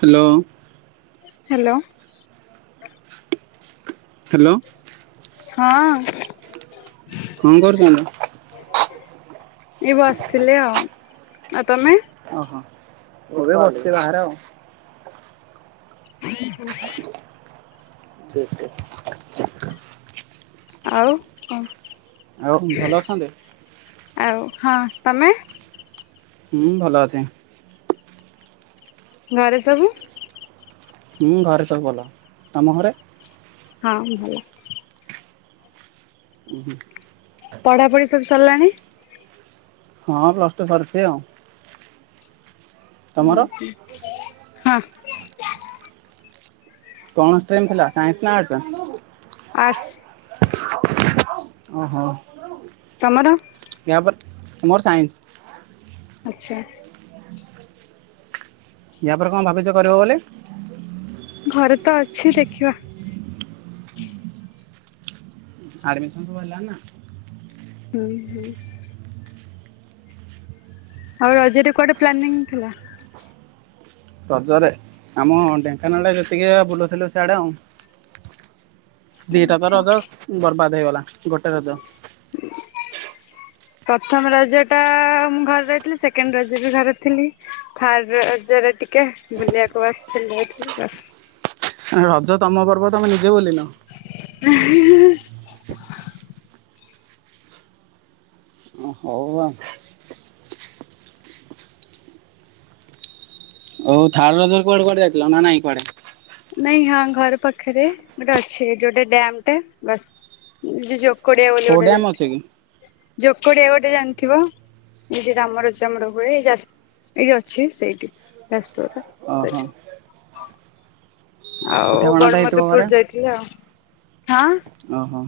[inaudible] Hello. Hello. Hello. ହଁ। କଣ କରୁଛନ୍ତି? ଏଇ ବସିଥିଲି ଆଉ। ଆଉ ତମେ? ଅହୋ, ମୁଁ ବି ବସିଛି ବାହାରେ ଆଉ। ହୁଁ ହୁଁ ଠିକ୍ ଠିକ୍। ଆଉ କଣ? ଆଉ ଭଲ ଅଛନ୍ତି? ଆଉ ହଁ ତମେ? ହୁଁ ଭଲ ଅଛି। ଘରେ ସବୁ? ହୁଁ ଘରେ ସବୁ ଭଲ। ତମ ଘରେ? ହଁ ଭଲ। ଉୁଁ ହୁଁ। ପଢ଼ାପଢ଼ି ସବୁ ସରଲାଣି? ହଁ ପ୍ଲସ୍ ଟୁ ସରିଛି ଆଉ। ଉଁ ତମର? ହୁଁ, ହଁ। କଣ ଟ୍ରେଣ୍ଡ ଥିଲା, ସାଇନ୍ସ ନା ଆର୍ଟ୍ସ? ଆର୍ଟ୍ସ। ଓ ହୋ। ତମର? ୟା ପରେ, ମୋର ସାଇନ୍ସ। ଆଚ୍ଛା। ୟା ପରେ କଣ ଭାବିଛ କରିବ ବୋଲି? ଘରେ ତ ଅଛି ଦେଖିବା। ଆଡମିଶନ୍ ସବୁ ହେଲାଣି ନା। ହୁଁ ହୁଁ। ଆଉ ରଜରେ କୁଆଡେ ପ୍ଲାନିଂ ଥିଲା? ରଜରେ ଆମ ଢେଙ୍କାନାଳରେ ଯେତିକି ଆ ଭୁଲଥିଲୁ ସେଆଡ଼େ ଆଉ। ଦିଟା ତ ରଜ ବର୍ବାଦ୍ ହେଇଗଲା ଗୋଟେ ରଜ। ପ୍ରଥମ ରଜ ଟା ମୁଁ ଘରେ ରହିଥିଲି ସେକେଣ୍ଡ ରଜ ବି ଘରେ ଥିଲି। ଥାର୍ଡ ରଜରେ ଟିକେ ବୁଲିବାକୁ ଆସିଥିଲିଥିଲି ବାସ୍। ରଜ ତମ ପର୍ବ ତମେ ନିଜେ ବୁଲିନ? [unintelligible] ଓ ହଉ ଆ। ଓ ଥାର୍ଡ ରଜ କୁଆଡେ କୁଆଡେ ଯାଇଥିଲ ନା ନାଇଁ କୁଆଡେ? ନାଇଁ ହଁ ଘର ପାଖରେ ଗୋଟେ ଅଛି ଏଇଠି ଗୋଟେ ଡାମ୍ ଟେ ବାସ୍। [unintelligible] କଡିଆ ବୋଲି ହଉ ଗୋଟେ ଡ୍ୟାମ୍ ଅଛି ଜାଣିଥିବ କି ଜୋକ୍ କୋଡିଆ ଗୋଟେ ଜାଣଥିବ? ଏଇଠି ରାମ ରଜାମର ହୁଏ ଯାଜ ଏଇଠି ଅଛି ସେଇଠି ଯାଜପୁର ଓହୋ ସେଇଠି। ଆଉ ପିଠାପଣା ତ ହେଇଥିବ ଗଡ଼ମଧୁ ଘରେ? ପୁର ଯାଇଥିଲି ଆଉ ହଁ। ଓହୋ ମୁଁ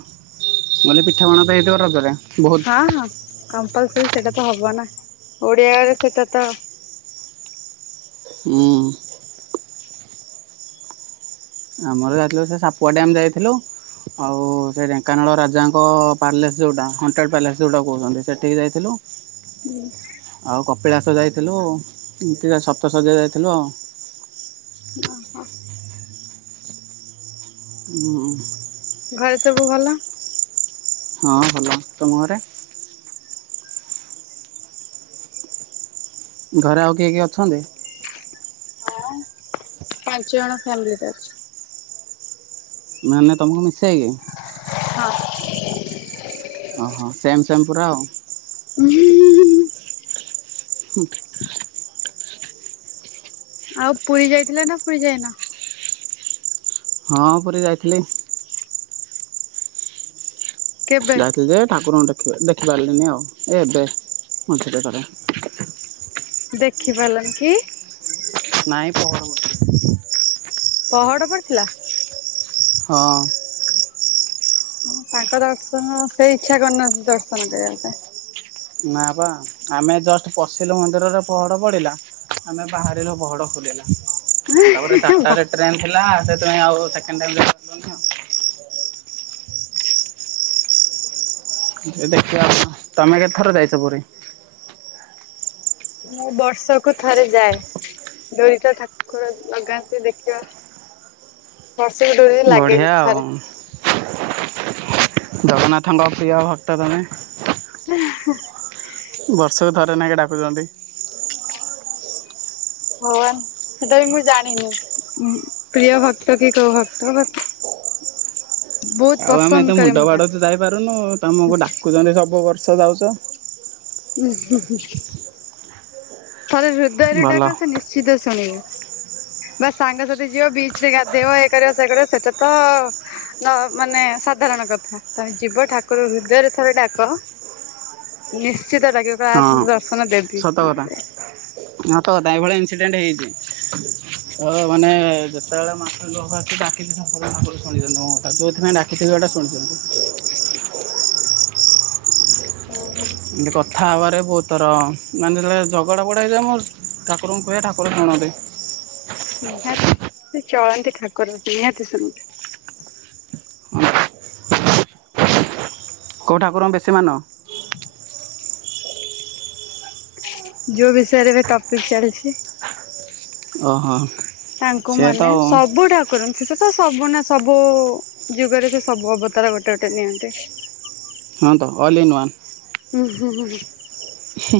କହିଲି ପିଠାପଣା ତ ହେଇଥିବ ରଜ ରେ ବହୁତ। ହଁ ହଁ କମ୍ପଲସରି ସେଇଟା ତ ହବ ନା ଓଡିଆ ଘରେ ସେଇଟା ତ। ହୁଁ। ଆମର ଯାଇଥିଲୁ ସେ ସାପୁଆ ଡ୍ୟାମ୍ ଯାଇଥିଲୁ। ଆଉ ସେ ଢେଙ୍କାନାଳ ରାଜାଙ୍କ ପାଲେସ୍ ଯୋଉଟା ହଣ୍ଟେଡ ପା୍ଲେସ୍ ଯୋଉଟା କହୁଛନ୍ତି ସେଠିକି ଯାଇଥିଲୁ। [inaudible] ହୁଁ। ଆଉ କପିଳାସ ଯାଇଥିଲୁ ଏମିତି ସପ୍ତ ସଯ୍ୟା ଯାଇଥିଲୁ ଆଉ। ଅ ହ। ହୁଁ। ଘରେ ସବୁ ଭଲ। ହଁ ଭଲ ତମ ଘରେ। ଘରେ ଆଉ କିଏ କିଏ ଅଛନ୍ତି। ହଁ ପାଞ୍ଚ ଜଣ ଫ୍ୟାମିଲିରେ ଅଛୁ। ମାନେ ତମକୁ ମିସାଇକି। ହଁ। ଓହୋ ସେ୍ମ ସେମ୍ ପୁରା ଆଉ। ଉଁ ହୁଁ। ହୁଁ। ଆଉ ପୁରୀ ଯାଇଥିଲେ ନା ପୁରୀ ଯାଇନ। ହଁ ପୁରୀ ଯାଇଥିଲି। କେବେ ଯାଇଥିଲି ଯେ ଠାକୁରଙ୍କୁ ଦେଖି ଦେଖି ପାରିଲିନି ଆଉ ଏ ଏବେ ମଝିରେ ଥରେ। ଦେଖି ପାରିଲନି କି। ନାଇଁ ପହଡ ପଡ଼ିଥିଲା। ପହଡ଼ ପଡିଥିଲା। ହଁ। ହଁ ତାଙ୍କ ଦର୍ଶନ ସେଇ ଇଛା କରିନାହାନ୍ତି ଦର୍ଶନ ଦେବା ପାଇଁ। ନା ବା ଆମେ ଜଷ୍ଟ ପଶିଲୁ ମନ୍ଦିରରେ ପହଡ଼ ପଡିଲା। ଆମେ ବାହାରିଲୁ ପହଡ଼ ଖୋଲିଲ। ତାପରେ ପାଇଁ। ବା ଚାରିଟାରେ ଟ୍ରେନ୍ ଥିଲା ସେଥି ପାଇଁ ଆଉ ସେକେଣ୍ଡ ଟାଇମ୍ ଯାଇ ପାରିଲୁନି ଆଉ। ଏ ଦେଖିବା ଆଉ କଁ ତମେ କେତେ ଥର ଯାଇଛ ପୁରୀ। ମୁଁ ବର୍ଷକୁ ଥରେ ଯାଏ। ଦୁଇଟା ଠାକୁର ନଗାନ୍ତି ଦେଖିବା। ବର୍ଷକୁ ଡୋରୀ ଲାଗେ ବଢ଼ିଆ ଗୋ ଆଉ ଥରେ। ଜଗନ୍ନାଥଙ୍କ ପ୍ରିୟ ଭକ୍ତ ତମେ। [unintelligible] ବର୍ଷକୁ ଥରେ ନଖେ ଡାକୁଛନ୍ତି। ହଁ ବା ସେଟା ବି ମୁଁ ଜାଣିନି। ଉଁ ପ୍ରିୟ ଭକ୍ତ କି କୋଉ ଭକ୍ତ ବେ ଆଉ ଆମେ ଏତେ କରେ ମୁଣ୍ଡ ମୁଁ ତାଙ୍କୁ। ବାଡଉଛୁ ଯାଇପାରୁନୁ ତମକୁ ଡାକୁଛନ୍ତି ସବୁ ବର୍ଷ ଯାଉଛ। ଉଁ ହୁଁ ହୁଁ। ଥରେ ହୃଦୟରୁ ଭଲ ଡାକ ସେ ନିଶ୍ଚିତ ଶୁଣିବେ। ବା ସାଙ୍ଗସାଥି ଯିବ ବିଚ ରେ ଗାଧେଇବ ଏଇ କରିବ ସିଏ କରିବ ସେଟା ତ। ନ ମାନେ ସାଧାରଣ କଥା ତମେ ଯିବ ଠାକୁର ହୃଦୟରେ ଥରେ ଡାକ। ନିଶ୍ଚିତ ଡାକିବେ କହିବେ ହଁ ଆସୁନୁ ତ ଦର୍ଶନ ଦେବି। କଥା। ସତ କଥା ଏଇଭଳି ଇନସିଡେଣ୍ଟ ହେଇଚି। ମୋର ମାନେ ଯେତେବେଳେ [unintelligible] ଆସଛି ଡାକିଛି ଠାକୁର ଶୁଣିଛନ୍ତି ମୋ କଥା ଯେଉଥିପାଇଁ ଡା କିଛି ଜଉଟା ଶୁଣିଛନ୍ତି। ହୁଁ ହୁଁ। ଏମିତି କଥା ହେବାରେ ବହୁତ ଥର ମାନେ ଯେତେବଳେ ଝଗଡ଼ା ଫଗଡ଼ା ହେଇଯାଏ ମୋର ଠାକୁରଙ୍କୁ କୁହେ ଠାକୁର ଶୁଣନ୍ତି। ନିହାତି ସେ ଚଳନ୍ତି ଠାକୁର ନିହାତି ଶୁଣି କୋଉ ଠାକୁରଙ୍କୁ ବେଶୀ ମାନ। [inaudible] ଯୋଉ ବିଷୟରେ ଏବେ ଟପିକ୍ ଚାଲିଛି। ଅ ହୋ। ତାଙ୍କୁ ମାନେ ସବୁ ଠା କରନ୍ତି ସେତ ସବୁ ନା ସବୁ ଯୁଗରେ ସେ ସବୁ ଅବତାର ଗୋଟେ ଗୋଟେ ନିଅନ୍ତି। ହଁ ତ ଅଲ୍ ଇନ୍ ୱାନ୍। ହୁଁ ହୁଁ ହୁଁ ହୁଁ। ହେ।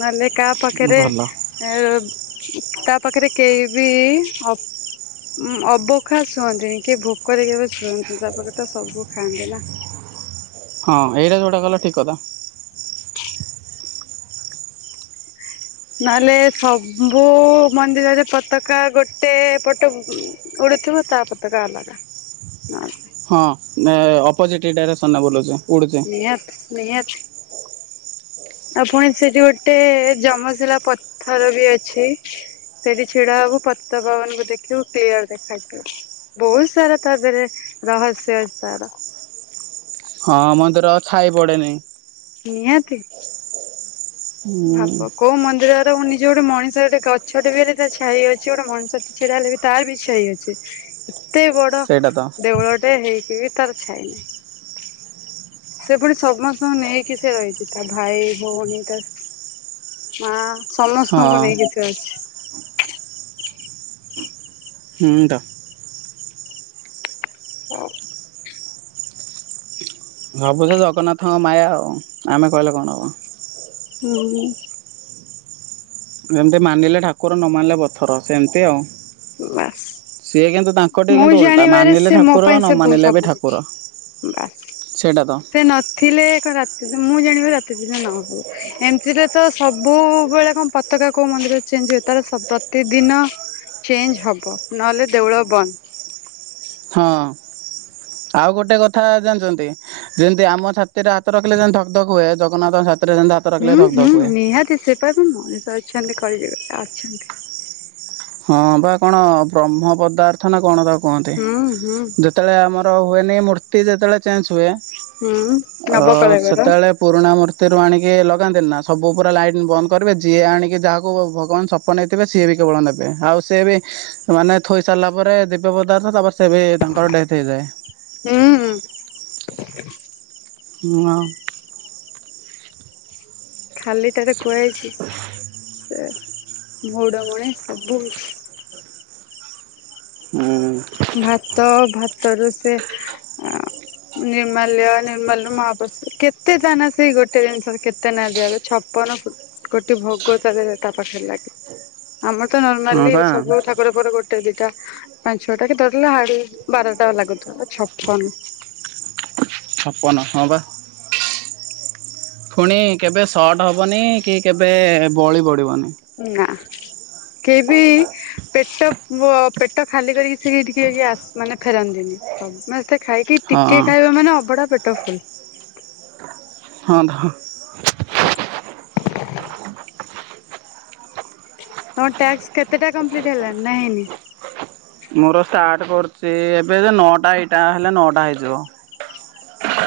ନାହେଲେ କା ପାଖେରେ। ଭଲ ଏ ତା ପାଖେରେ କେହି ବି ଅ ଉଁ ଅଭୋଖା ଶୁଅନ୍ତିନି କିଏ ଭୋକରେ କେବେ ଶୁଅନ୍ତିନି ତା ପାଖରେ ତ ସବୁ ଖାଆନ୍ତି ନା। ହଁ ଏଇଟା ଯୋଉଟା କହିଲ ଠିକ କଥା। ନହେଲେ ସବୁ ମନ୍ଦିରରେ ପତାକା ଗୋଟେ ପଟ ଉଡ଼ିଥିବ ତା ପତାକା ଅଲଗା। ଅପୋଜିଟ ଡାଇରେକ୍ସନରେ ବୁଲୁଚି। ନିହାତି ନିହାତି। ଆଉ ପୁଣି ସେଠି ଗୋଟେ ଯମଶଳା ପଥର ବି ଅଛି। ସେଠି ଛିଡା ହବୁ ପତିତପାବନଙ୍କୁ ଦେଖିବୁ କ୍ଲିୟର ଦେଖାଯିବ। ବହୁତ ସାରା ତା ଦେରେ ରହସ୍ୟ ଅଛି ତାର। ହଁ ମନ୍ଦିର ଛାଇ ପଡ଼େନି। ନିହାତି ଭାବ ହୁଁ କୋଉ ମନ୍ଦିର ନିଜ ଗୋଟେ ମଣିଷ ଗୋଟେ ଗଛଟେ ବି ହେଲେ ତା ଛାଇ ଅଛି ଗୋଟେ ମଣିଷ ଟେ ଛିଡା ହେଲେ ବି ତାର ବି ଛାଇ ଅଛି। ଏତେ ବଡ ସେଇଟା ତ ଦେଉଳଟେ ହେଇକି ବି ତାର ଛାଇ ନାହିଁ। ସେ ପୁଣି ସମସ୍ତଙ୍କୁ ନେଇକି ସେ ରହିଛି ତା ଭାଇ ଭଉଣୀ ତା ମା। ହଁ ସମସ୍ତଙ୍କୁ ନେଇକି ସେ ଅଛି। ହୁଁ ତ। ହଉ। ସବୁ ସେ ଜଗନ୍ନାଥଙ୍କ ମାୟା ଆଉ ଆମେ କହିଲେ କଣ ହବ। ହୁଁ। ଏମିତି ମାନିଲେ ଠାକୁର ନ ମାନିଲେ ପଥର ସେମିତି ଆଉ। ମାସ୍। ସିଏ କିନ୍ତୁ ତାଙ୍କଠି କିନ୍ତୁ ଓଲଟା ମାନିଲେ ସେ ମୋ ଠାକୁର ପାଇଁ ନ ସେ ବୋ ମାନିଲେ ବି ସବୁ କିଛି ଠାକୁର। ବାସ୍ ସେଇଟା ତ ସେ ନଥିଲେ କଣ ରାତିିନ ମୁଁ ଜାଣିବାରେ ରାତିଦିନ ନହୁଏ। ଏମିତିରେ ତ ସବୁବେଳେ କଣ ପତାକା କୋଉ ମନ୍ଦିର ଚେଞ୍ଜ ହୁଏ ତାର ସ ପ୍ରତିଦିନ। ଚେଞ୍ଜ ହବ ନହେଲେ ଦେଉଳ ବନ୍ଦ। ହଁ। ଆଉ ଗୋଟେ କଥା ଜାନିଛନ୍ତି? ଯେମିତି ଆମ ଛାତି ରେ ହାତ ରଖିଲେ ଯେମିତି ଧକ ଧକ ହୁଏ ଜଗନ୍ନାଥ ଛାତି ରେ ସେମିତି ହା ହୁଁ ହୁଁ ନିହାତି ସେ କହିବେ ମଣିଷ ଅଛନ୍ତି କରିଦେବେ ଅଛନ୍ତି। ହଁ ବା କଣ ବ୍ରହ୍ମ ପଦାର୍ଥ ନା କଣ ତା କୁହନ୍ତି। ହୁଁ ହୁଁ ଯେ ଯେତେବେଳେ ଆମର ହୁଏନି ମୂର୍ତ୍ତି ଯେତେବେଳେ ଚେଞ୍ଜ ହୁଏ। ହୁଁ ଅ ନବକଳେବର ସେତେବେଳେ ପୁରୁଣା ମୂର୍ତ୍ତିରୁ ଆଣିକି ଲଗାନ୍ତିନି ନା ସବୁ ପୁରା ଲାଇଟ୍ ବନ୍ଦ କରିବେ ଯିଏ ଆଣିକି ଯାହାକୁ ଭଗବାନ ସ ସପନେଇଥିବେ ସିଏ ବି କେବଳ ନେ ଆଉ ସିଏ ବି ମାନେ ଥୋଇ ସାରିଲା ପରେ ଦିବ୍ୟ ପଦାର୍ଥ ତାପରେ ସେ ବି ତାଙ୍କର ଡେଥ୍ ହେଇଥାଏ। ହୁଁ। ହୁଁ ଅ। ଖାଲି ଟାରେ କୁହାଯାଇଛି ସେ ମଉଡମଣି ସବୁ ଅଛି। ଉୁଁ। ଭାତ ଭାତରୁ ସେ ନିର୍ମାଲ୍ୟ ନିର୍ମାଲ୍ୟ ରୁ ମହାପ୍ରଶାଦ କେତେ ଦାନ ସେଇ ଗୋଟେ ଜିନିଷ କେତେ ନ ଦିଆ ହୁଏ। ପନ୍ ଭୋ କୋଟି ଭୋଗ ତାଦେହରେ ତା ପାଖରେ ଲାଗେ। ଆମର ତ ହଁ ନର୍ମାଲି ବା ସବୁ ଠାକୁର ପରେ ଗୋଟେ ଦିଟା। ଯୋଉଟା କି ଧରିଲେ ହାଡ ବାରଟା ଲାଗୁଥିବ ଛପନ ଛପନ ହଁ ବା। ଫୁଣି କେବେ ସଟ ହେବନି କି କେବେ ବଳି ପଡ଼ିବନି। ନା କେ ବି ପେଟ ବ୍ ପେଟ ଖାଲି କରିକି ସେ ଟିକେ ଆସ ମାନେ ଫେରନ୍ତିନି। ସମସ୍ତେ ଖାଇକି ଟିକେ ହଁ। ଖାଇବା ମାନେ ଅବଢ଼ା ପେଟ ଫୁଲ। ହଁ ରେ ହଁ। ଏଥା [inaudible] ତମ ଟାସ୍କ କେତେଟା କପ୍ଲିଟ ହେଲା ନା ହେଇନି? ମୋର ଷ୍ଟାର୍ଟ କରୁଛି ଏବେ ଯେ ନଅଟା ଏଇଟା ହେଲେ ନଅଟା ହେଇଯିବ।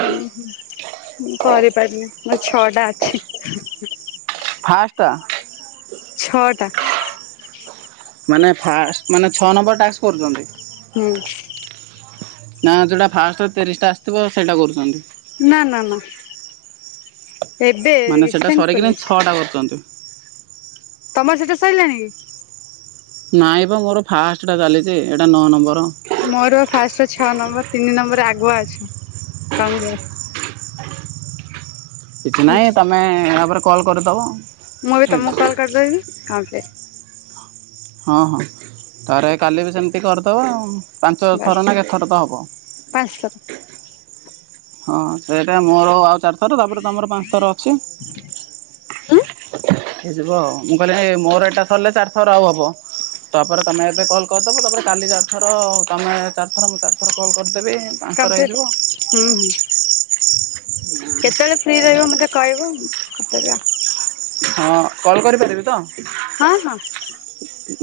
ହୁଁ ହୁଁ ମୁଁ କରିପାରିନି ମୋର ଛଅ ଟା ଅଛି। ଫାଷ୍ଟ ଟା। ଛଅଟା। ମାନେ ଫାଶ୍ ମାନେ ଛଅ ନମ୍ବର ଟାସ୍କ କରୁଛନ୍ତି? ହୁଁ। ନା ଯୁଟା ଫାଷ୍ଟ ତିରିଶଟା ଆସିଥିବ ସେଇଟା କରୁଛନ୍ତି। ନା ନା ନା ଏବେ ମାନେ ସେଇଟା ରିସେଣ୍ଟ ସରିକିନି ଖୋଲିଛି। ଛଅଟା କରୁଛନ୍ତି [unintelligible] ତମର ସେଇଠା ସଇଲାଣି କି? ନାଇଁ ବା ମୋର ଫାଷ୍ଟଟା ଚାଲିଛି ଏଇଟା ନଅ ନମ୍ବର। ମୋର ଫାଷ୍ଟ ଛଅ ନମ୍ବର ତିନି ନମ୍ବରରେ ଆଗୁଆ ଅଛ କଂଗ୍ରାସ କିଛି ହୁଁ ନାହିଁ ତମେ ଏହା ପରେ କଲ୍ କରିଦେବ। ମୁଁ ଏବେ ହେଇଯିବ। ତମକୁ କଲ୍ କରିଦେବି ଆଉ କିଏ? ହଁ ହଁ ତାରେ କାଲି ବି ସେମିତି କରିଦେବ ପାଞ୍ଚ ଥର ନା କେଥର ତ ହେବ? ପାଞ୍ଚଥର। ହଁ ସେଇଟା ମୋର ଆଉ ଚାରି ଥର୍ ତାପରେ ତମର ପାଞ୍ଚଥର ଅଛି। ହେଇଯିବ ଆଉ ମୁଁ କହିଲି ମୋ ଏଇଟା ସରିଲେ ଚାରିଥର ଆଉ ହେବ। ତାପରେ ତମେ ଏବେ କଲ୍ କରିଦବ ତାପରେ କାଲି ଚାରିଥର ଆଉ ତମେ ଚାରିଥର ମୁଁ ଚାରି ଏଥର କଲ୍ କରିଦେବେ ପାଞ୍ଚ ଥର କମ୍ପ୍ଲିଟ। ହେଇଯିବ। ହୁଁ ହୁଁ। କେତେବେଳେ ଫ୍ରି ରହିବେ ମୋତେ କହିବ ମୁଁ କରିଦେବି ଆଉ। ହଁ କଲ୍ କରିପାରିବି ତ? ହଁ ହଁ।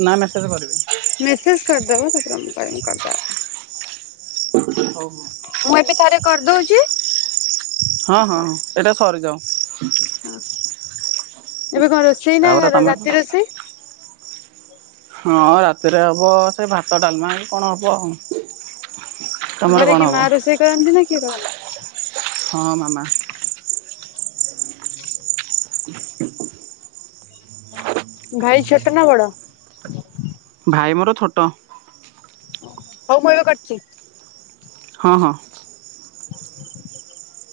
ନା ମେସେଜ କରିବି। ମେସେଜ କରିଦବୁ [unintelligible] ହଉ ହଉ। ମୁଁ ଏବେ ଥରେ କରି ଦଉଚି। ହଁ-ହଁ-ହଁ ଏଇଟା ସରିଯାଉ। ହଁ, ଏବେ କଣ ରୋଷେଇ ନା ତାପରେ ତମେ ରାତି ରୋଷେଇ? ହଁ ରାତିରେ ହବ ସେ ଭାତ ଡାଲମା କି କଣ ହବ ଆଉ। ତମର ଘରେ କଣ କିଏ ହବ? ମା ରୋଷେଇ କରନ୍ତି ନା କିଏ କରନ୍ତି? ହଁ ମାମା। ଭାଇ ଛୋଟ ନା ବଡ? ଭାଇ ମୋର ଛୋଟ। ହଉ ମୁଁ ଏବେ କରଚି। ହଁ-ହଁ। [unintelligible]